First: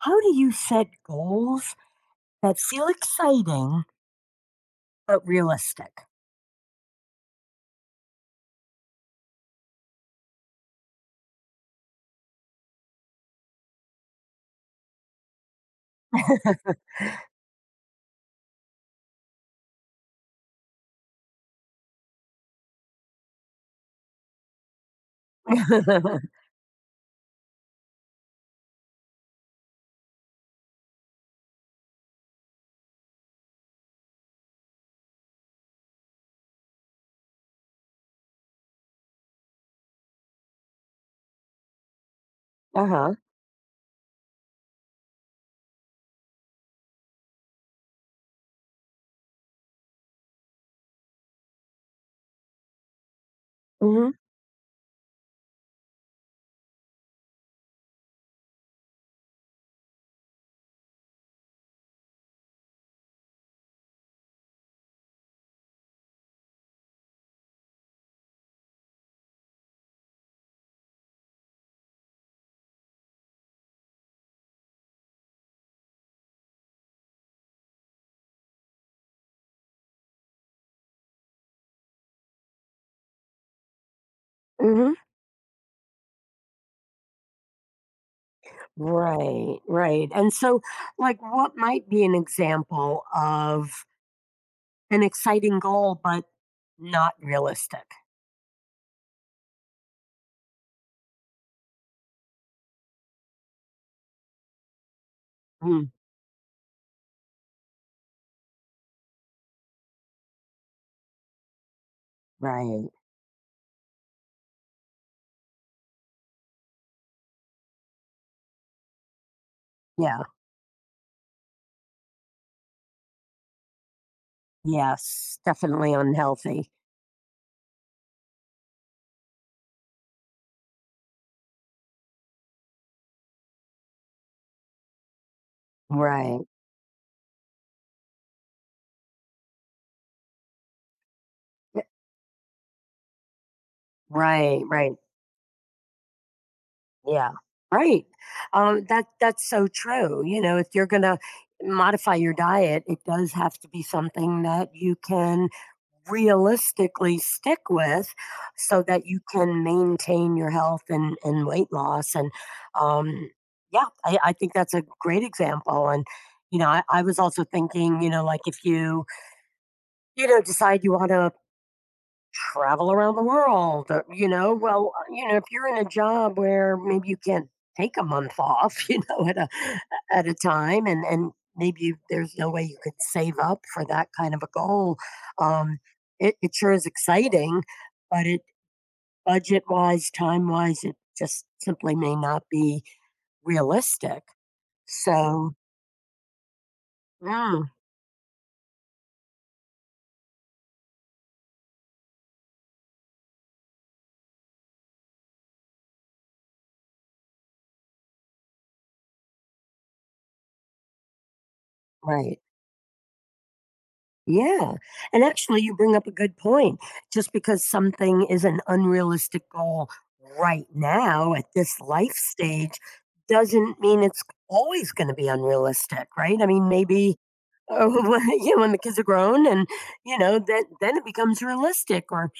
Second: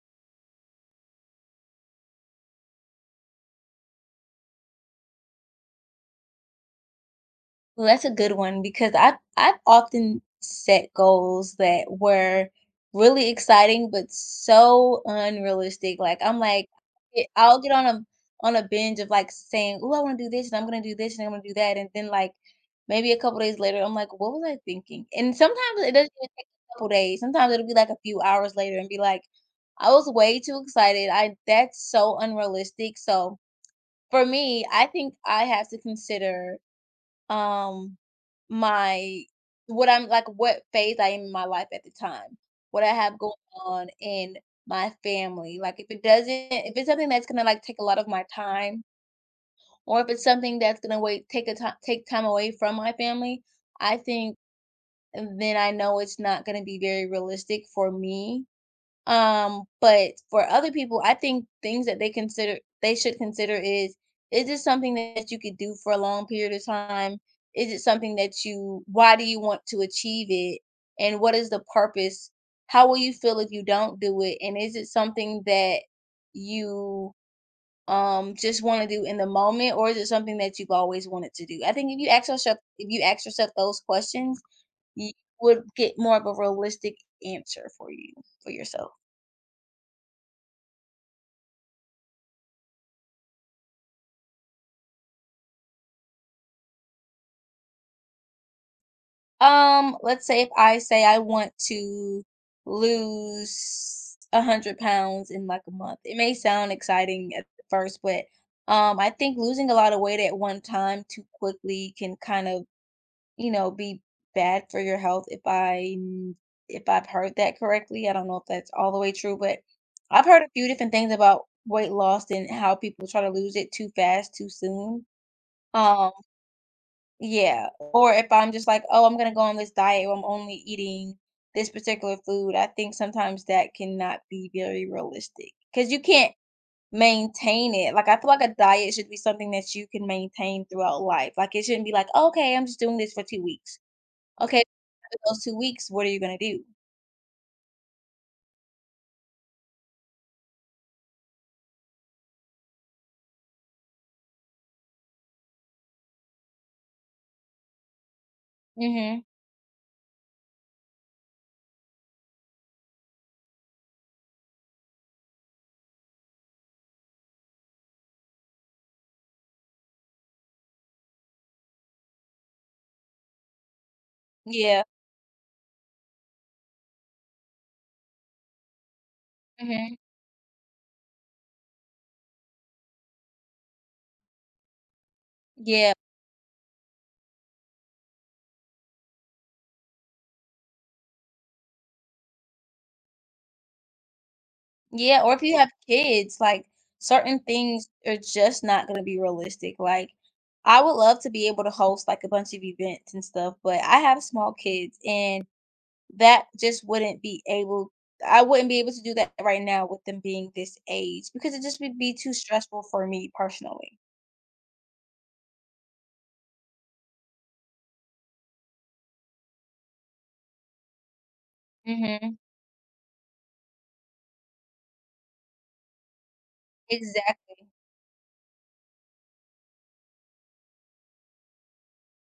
How do you set goals that feel exciting but realistic? Well, that's a good one because I've often set goals that were really exciting but so unrealistic. Like I'll get on a binge of like saying, "Oh, I want to do this and I'm going to do this and I'm going to do that," and then like maybe a couple days later, I'm like, "What was I thinking?" And sometimes it doesn't even take a couple days. Sometimes it'll be like a few hours later and be like, "I was way too excited. I That's so unrealistic." So for me, I think I have to consider um, my what I'm like what phase I am in my life at the time, what I Uh-huh. have going on in my family. Like if it's something that's gonna like take a lot of my time or if it's something that's gonna wait take a time take time away from my family, I hmm think then I know it's not gonna be very realistic for me. But for other people, I think things that they consider they should consider is this something that you could do for a long period of time? Is it something that you why do you want to achieve it? And what is the purpose? How will you feel if you don't do it? And is it something that you just want to do in the moment or is it something that you've always wanted to do? I think if you ask yourself those questions, hmm you would get more of a realistic answer for yourself. Right, right. And so, like, what might be an example of an exciting goal but not realistic? Let's say if I say I want to lose 100 pounds in like a Mm, month. It may sound exciting at first, but I think losing a lot of weight at one time too quickly can kind of, right. Be bad for your health. If I've heard that correctly, I don't know if that's all the way true, but Yeah. I've heard a few different things about weight loss and how people try to lose it too fast, too soon. Yes. Definitely Um, unhealthy. yeah, or if I'm just like, "Oh, I'm gonna go on this diet where I'm only eating this particular food." I think sometimes that cannot be very realistic because you can't Right. maintain it. Like, I feel like a diet should be something that you can maintain throughout life. Like, it shouldn't be like, "Okay, I'm just doing this for 2 weeks." Okay, Right. Right. after those 2 weeks, what are you gonna do? Yeah, right. That's so true. You know, if you're gonna modify your diet, it does have to be something that you can realistically stick with, so that you Mhm. can maintain your health and weight loss. And um, yeah, I think that's a great example. And you know, I was also thinking, you know, like if you you know decide you want to travel around the world, you know? Yeah. Well, you know, if you're in a job where maybe you can't take a month off, you know, Mhm. at a time and maybe there's no way you could save up for that kind of a goal, um, Yeah. it sure is exciting, but it budget wise, time wise, it just simply may not be realistic. Yeah, or if So, you have kids, like certain mm, things are just not going to be realistic. Like, I would love to be able to host like a bunch of events and stuff, but I have small kids and that just wouldn't be able, I wouldn't be able to do that right now with them being this age because it just would be too right. stressful for me personally. Yeah. And actually, you bring up a good point. Just because something is an unrealistic goal right now at this life Hmm stage doesn't mean it's always going to be unrealistic, right? I mean, maybe. Exactly. Oh, when, you know, when the kids are grown, and you know, then it becomes realistic. Or,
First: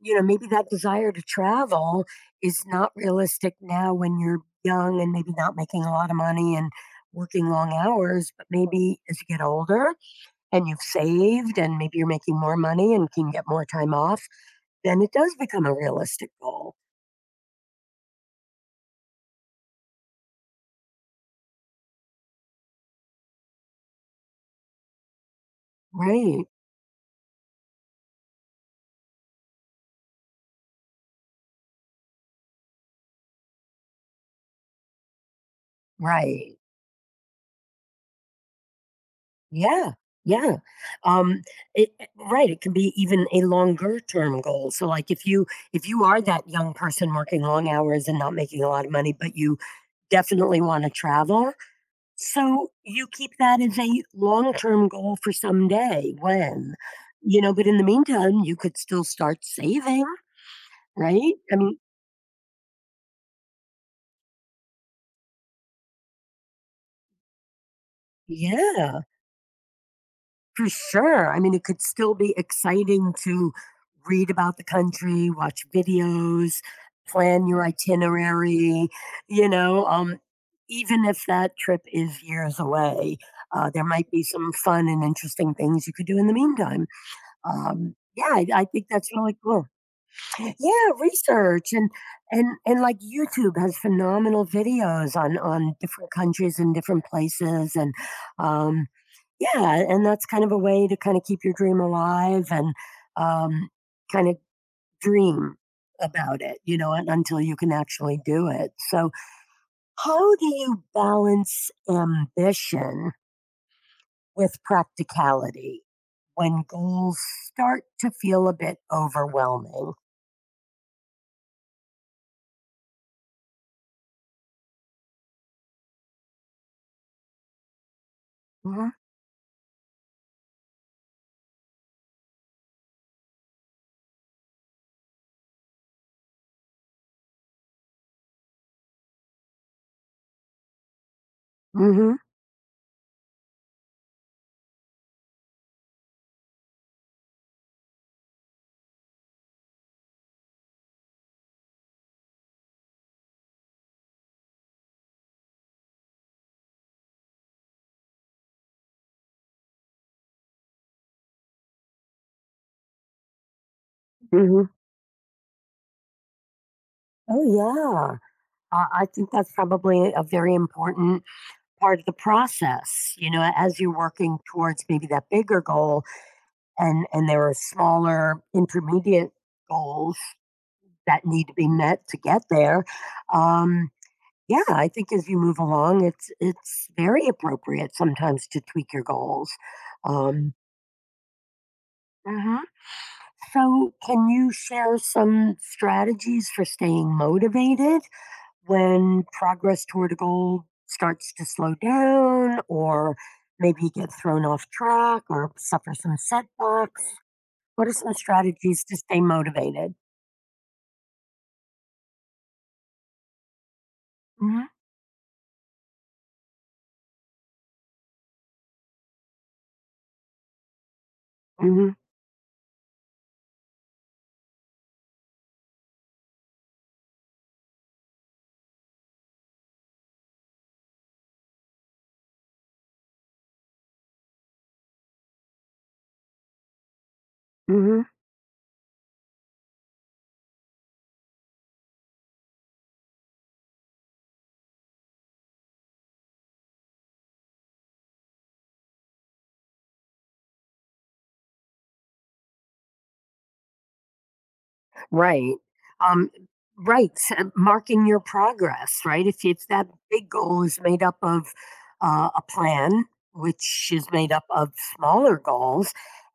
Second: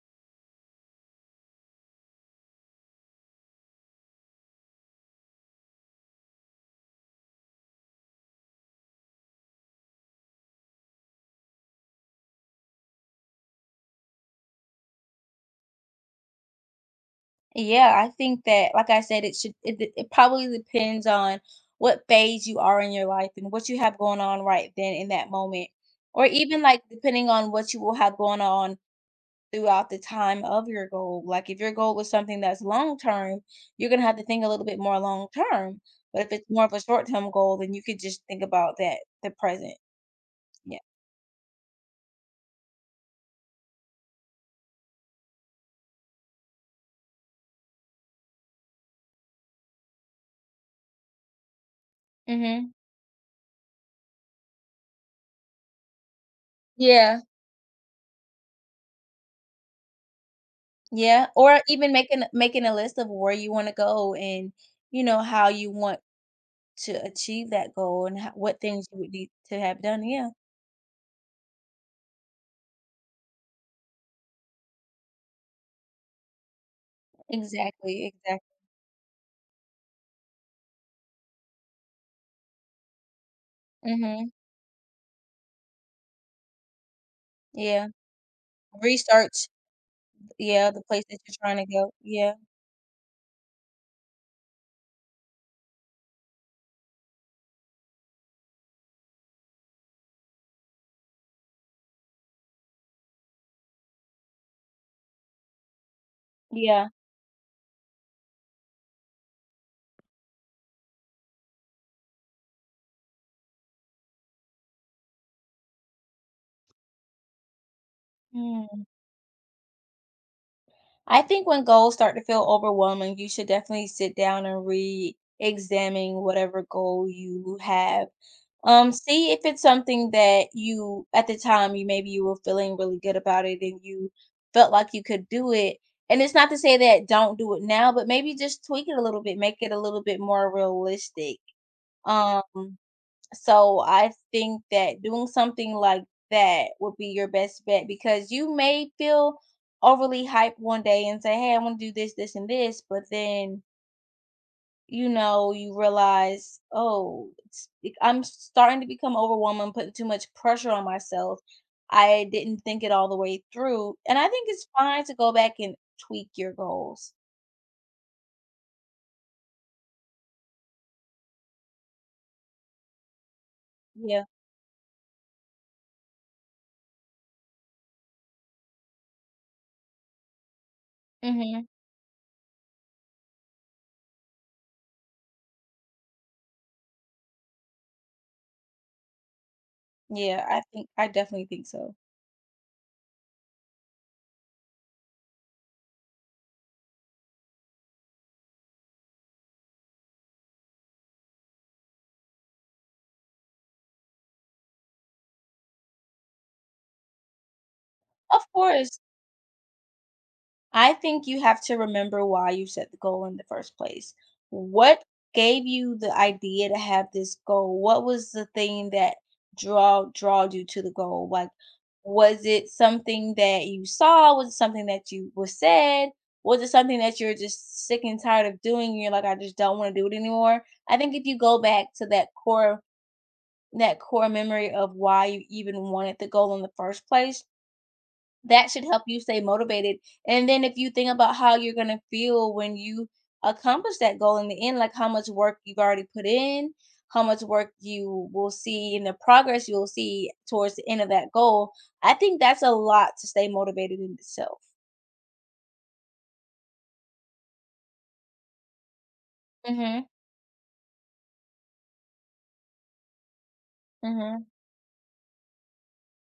you know, maybe that desire to travel is not realistic now when you're young and maybe not making a lot of money and working long hours. But maybe as you get older, and you've saved and maybe you're making more money and can get more time off, then it does become a realistic goal. Yeah, I think that, like I said, it should it, d- it probably depends on what phase you are in your life and what you have going on right then in that moment, or Right. even like depending on what you will have going on throughout the time of your goal. Like if your goal was something that's long term, you're gonna have to think a little bit more long term. But if it's Right. more of a short term goal, then you could just think about that the present. Yeah. Yeah. Yeah. Um right, it can be even a longer term goal. So like if you are that young person working long hours and not making a lot of money, but you definitely want to travel, Mm-hmm. so you keep that as a long term goal for someday when Yeah. you know, but in the meantime, you could still start saving, Yeah. right? I Or mean, even making a list of where you want to go and you know how you want to achieve that goal and ho what things you yeah, would need to have done, yeah. for sure. I mean, it could still be exciting to read about the country, watch videos, plan your Exactly, exactly. itinerary, you know, even if that trip is years away, there might be Mhm, some fun and interesting things you could do in the meantime. yeah. Yeah, I think that's really Research, cool. yeah, Yeah, the place that you're trying to research and go, yeah, and and like YouTube has phenomenal videos on different countries and different places and um yeah, and that's kind of a way to kind of keep your dream alive and um kind of dream about it, you yeah. know, until you can actually do it. So, how do you balance ambition with practicality when goals start to feel a bit Mm. overwhelming? I think when goals start to feel overwhelming, you should definitely sit down and re-examine whatever goal you have. Mhm. See if it's something that you at the time you maybe you were feeling really good about it and you felt like you could do it. And it's not to say that don't do it now, but maybe just tweak it a little bit, make it a little bit more realistic. Mhm. Um, so I think that doing something like that would be your best bet because you may feel overly hyped one day and say, "Hey, I want to do this, this, and this," but then you realize, oh, I'm starting to become overwhelmed. I'm putting too much pressure on myself. I didn't think it all the way through. And I think it's Mhm. fine to go back and tweak your goals. Oh, yeah. I think that's probably a very important part of the process. You know, as you're Yeah. working towards maybe that bigger goal, and there are smaller intermediate goals that need to hmm be met to get there. Um, yeah, I think as you move along, it's very appropriate sometimes to tweak your goals. Yeah, Um, I think, I definitely think so. mhm. So, can you share some strategies for staying motivated when progress toward a goal starts to slow down or maybe get thrown off track or suffer some setbacks? What are some Of strategies to course. stay motivated? I think you have to remember why you set the goal in the first place. hmm What gave you the idea to have this goal? What was the thing that draw draw you to the goal? Like hmm was it something that you saw? Was it something that you was said? Was it something that you're just sick and tired of doing? You're like, I just don't want to do it anymore. I think if you go back to that core memory of why you even wanted the goal in the first place, hmm that should help you stay motivated. And then if you think about how you're going to feel when you accomplish that goal in the end, like how much work you've already put in, how much work you will see in the progress you'll see towards the end of that goal, I think that's a lot to stay motivated in itself. Right. Um, right. Marking your progress, right? If that Mhm. big goal is made up of a plan, which is made up Mhm. of smaller goals,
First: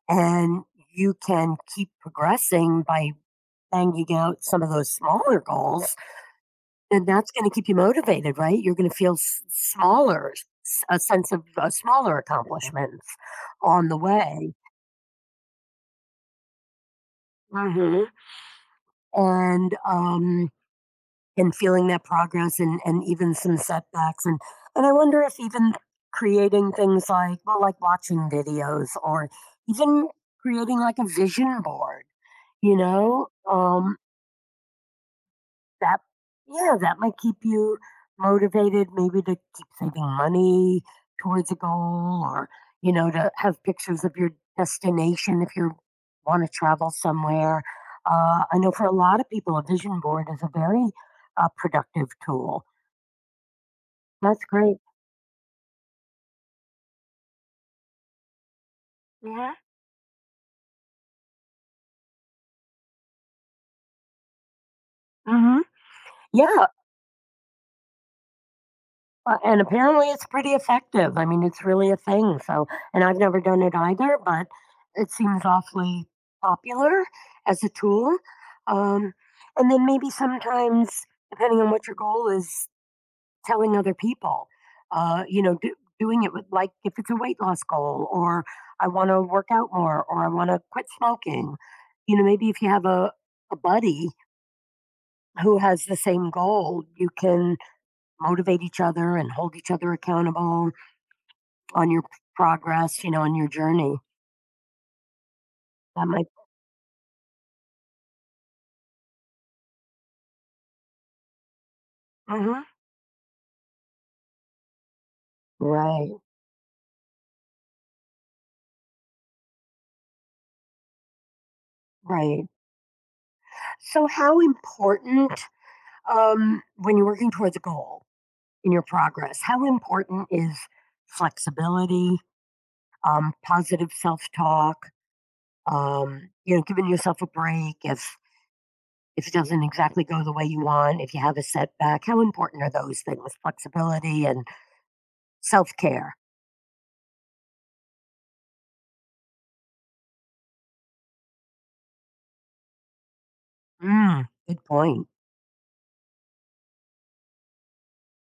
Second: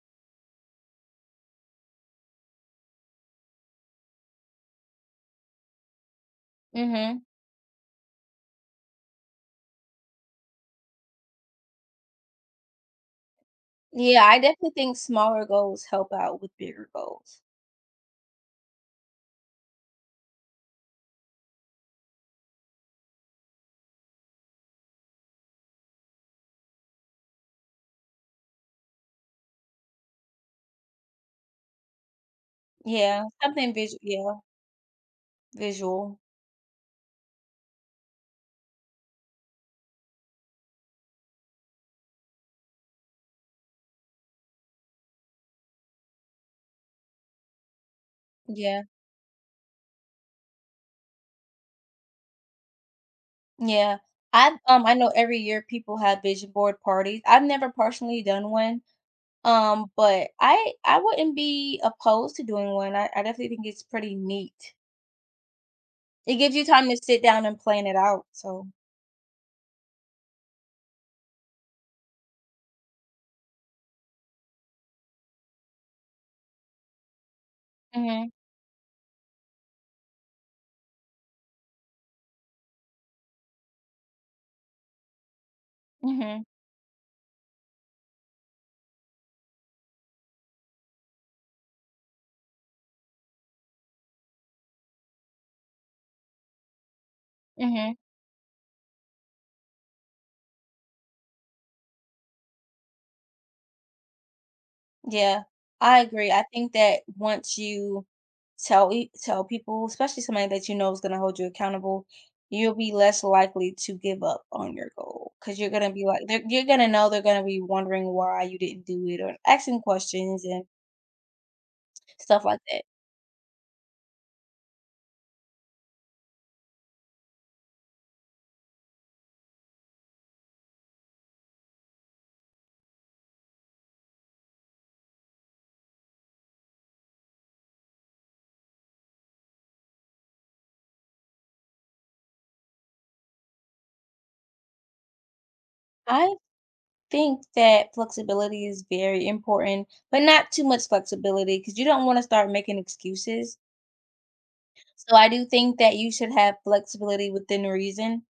and you can keep progressing by banging out some of those smaller goals. Then Mhm. that's gonna keep you motivated, right? You're gonna feel s smaller, s a sense of, smaller accomplishments on the Yeah, I way. definitely think smaller goals help out with bigger goals. Mhm. And, um, and feeling that progress and even some setbacks, and I wonder if even creating things like well, like watching videos or even creating, like, a vision board, you Yeah, know? something visual. Yeah, That visual. yeah, that might keep you motivated maybe to keep saving money towards a goal or, you know, to have pictures of your destination if you want to travel somewhere. I know Yeah. for a lot of people, a vision board is a very productive tool. Yeah. That's great. I know every year people have vision board parties. I've never personally done one. Yeah. But I wouldn't be opposed to doing one. I definitely think it's pretty neat. Hmm. It gives you Yeah. time to sit down and plan it out. So. And apparently it's pretty effective. I mean, it's really a thing. So, and I've never done it either, but it seems awfully popular as a tool. Mhm. Um, and then maybe sometimes, depending on what your goal is, telling other people, you know, doing it with Mhm. like if it's a weight loss goal or I want to work out more or I want to quit smoking, you know, maybe if you have a buddy who has the same goal, you can Mhm. motivate each other and hold each other accountable on your progress, you know, on your journey. Yeah, I That might agree. I think that once you tell people, especially somebody that you know is going to hold you accountable, hmm you'll be less likely to give up on your goal because you're going to be right, like, you're going to know they're going to be wondering why you didn't do it or asking questions and stuff right. like that. So, how important, when you're working towards a goal in your progress, how important is flexibility, positive self talk, you know, giving yourself a break if it doesn't exactly go the way you want, if you have a setback? How important are those things, flexibility and self care? I think that flexibility is very important, but not too much flexibility because you don't want to start making excuses. Mm, good point. So I do think that you should have flexibility within reason.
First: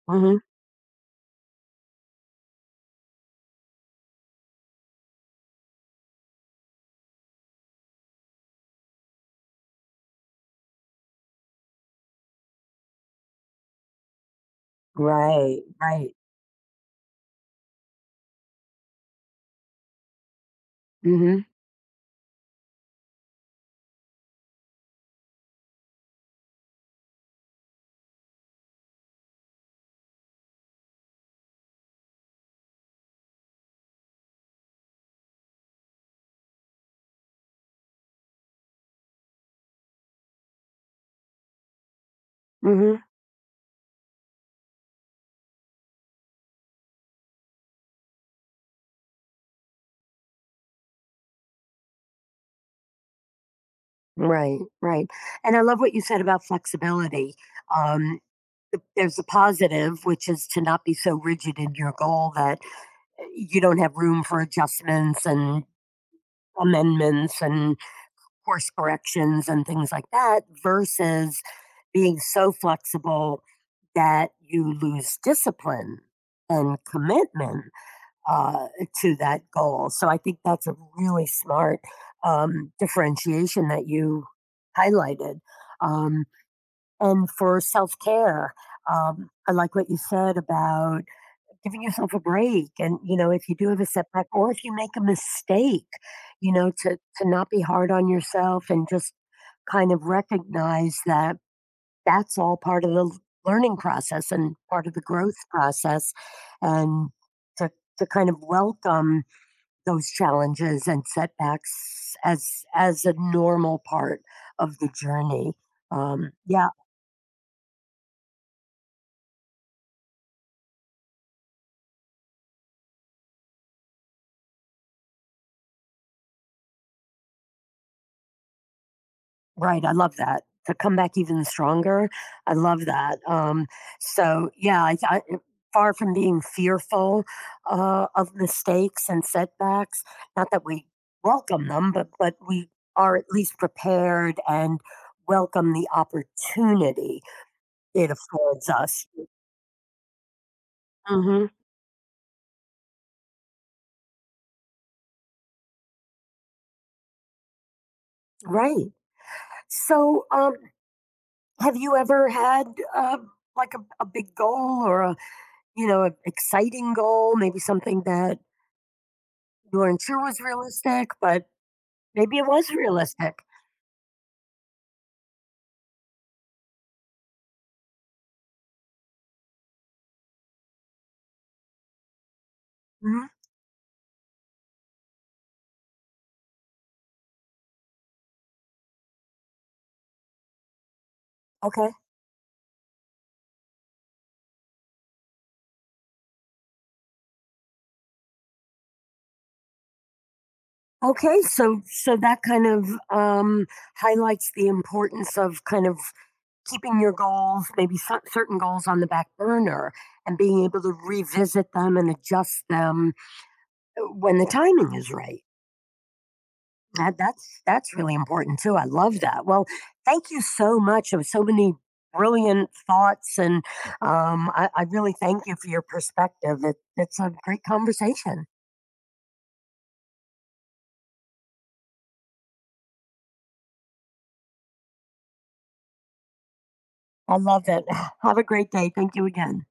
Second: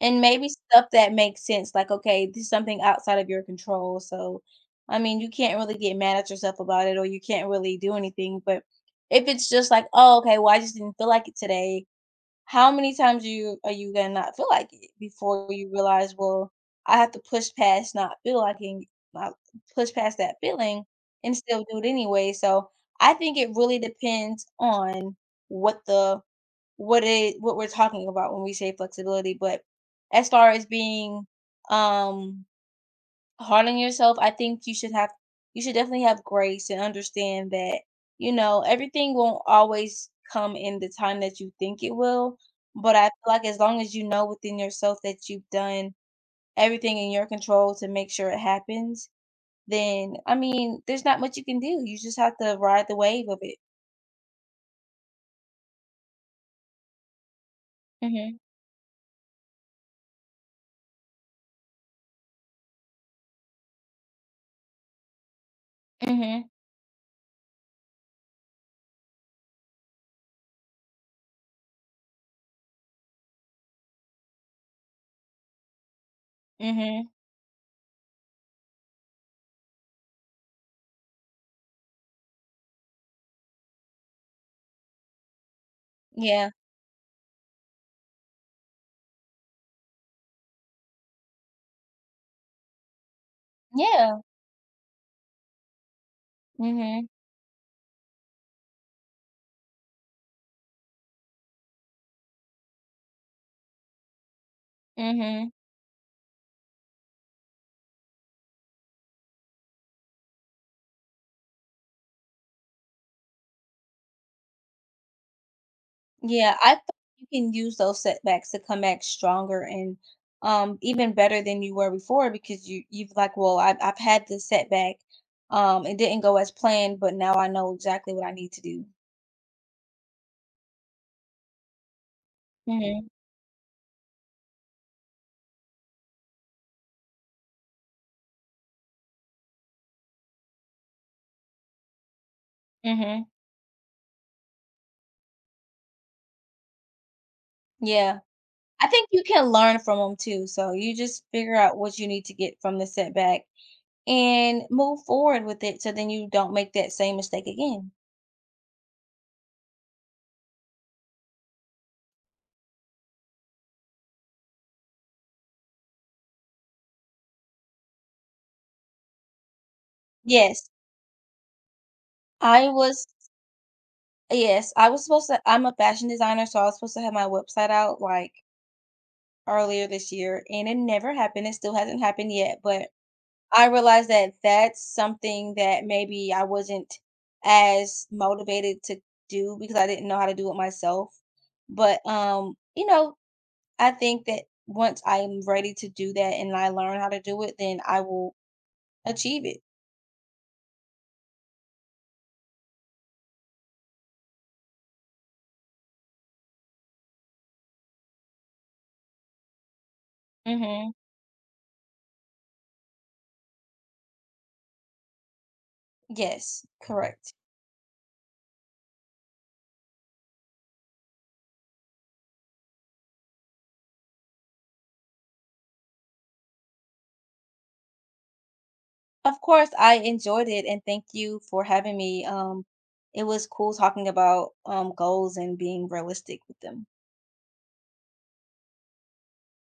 And Hmm. maybe stuff that makes sense, like, okay, this is something outside of your control, so, I mean, you can't really get mad at yourself about it, or you can't really do anything. But if it's just like, "Oh, okay, well, I just didn't feel like it today," how many times are you gonna not feel like it before Right, you right. realize, "Well, I have to push past not feel liking not push past that feeling and hmm still do it anyway." So, I think it really depends on what the what it what we're talking about when we say flexibility. But as far as being um hard on yourself, I think you should definitely have grace and understand that, you know, everything won't always come in the time that you think it will. But hmm I feel like as long as you know within yourself that you've done everything in your control to make sure it happens, then I mean, there's not much you can do. You just have to ride the wave of it. Right, right. And I love what you said about flexibility. Um, Mhm. there's a positive, which is to not be so rigid in your goal that you don't have room for adjustments and Mhm. amendments and course corrections and things like that, versus being so flexible that you lose discipline and Mhm. commitment uh, to that goal. So I think that's a really smart differentiation that you highlighted. Um, Yeah. and for self care, I like what you said about giving yourself a break. And, you know, if you do have a Yeah. setback or if you make a mistake, you know, Mhm. to not be hard on yourself and just kind of recognize that that's all part of the learning process and part of the growth Mhm. process. And to, to kind of welcome those challenges and setbacks as a normal part of the journey Yeah, yeah, I think you can use those setbacks to come back stronger and even better than you were before because well, I've had this setback. It didn't go as planned, but now I know exactly what I need to do. right, I love that. To come back even stronger, I love Mhm. that. So yeah, far from being fearful of mistakes and setbacks, not that we welcome them, but we are at Mhm. least prepared and welcome the opportunity it Yeah. affords I us. think you can learn from them too. So you just Hmm. figure out what you need to get from the setback and move forward with it so then you don't make that same mistake again. Right. So, have you ever had uh, like a big goal or a you know an exciting goal, maybe something that you weren't sure was Yes. realistic, but maybe it was I was realistic. Yes, I was supposed to I'm a fashion designer, so I was supposed to have my website out, like, earlier this year, and it never happened. It still hasn't happened yet, but Mhm. I realized that that's something that maybe I wasn't as motivated to do because I didn't know how to do it myself, Okay. but, you know, I think that once I'm ready to do that and I learn how to do it, then I will achieve it. Okay, so so that kind of highlights the importance of kind of keeping your goals, maybe certain goals on the back burner and being able Mhm. to revisit them and adjust them when the timing is right. Yes, correct. that's really important too. I love that. Well, thank you so much. There was so many brilliant thoughts, and I really thank you for your perspective. It's a great conversation. Of course, I enjoyed it and thank you for having me. It was cool talking about goals and being realistic with them. I love it. Have a great day. Thank you again.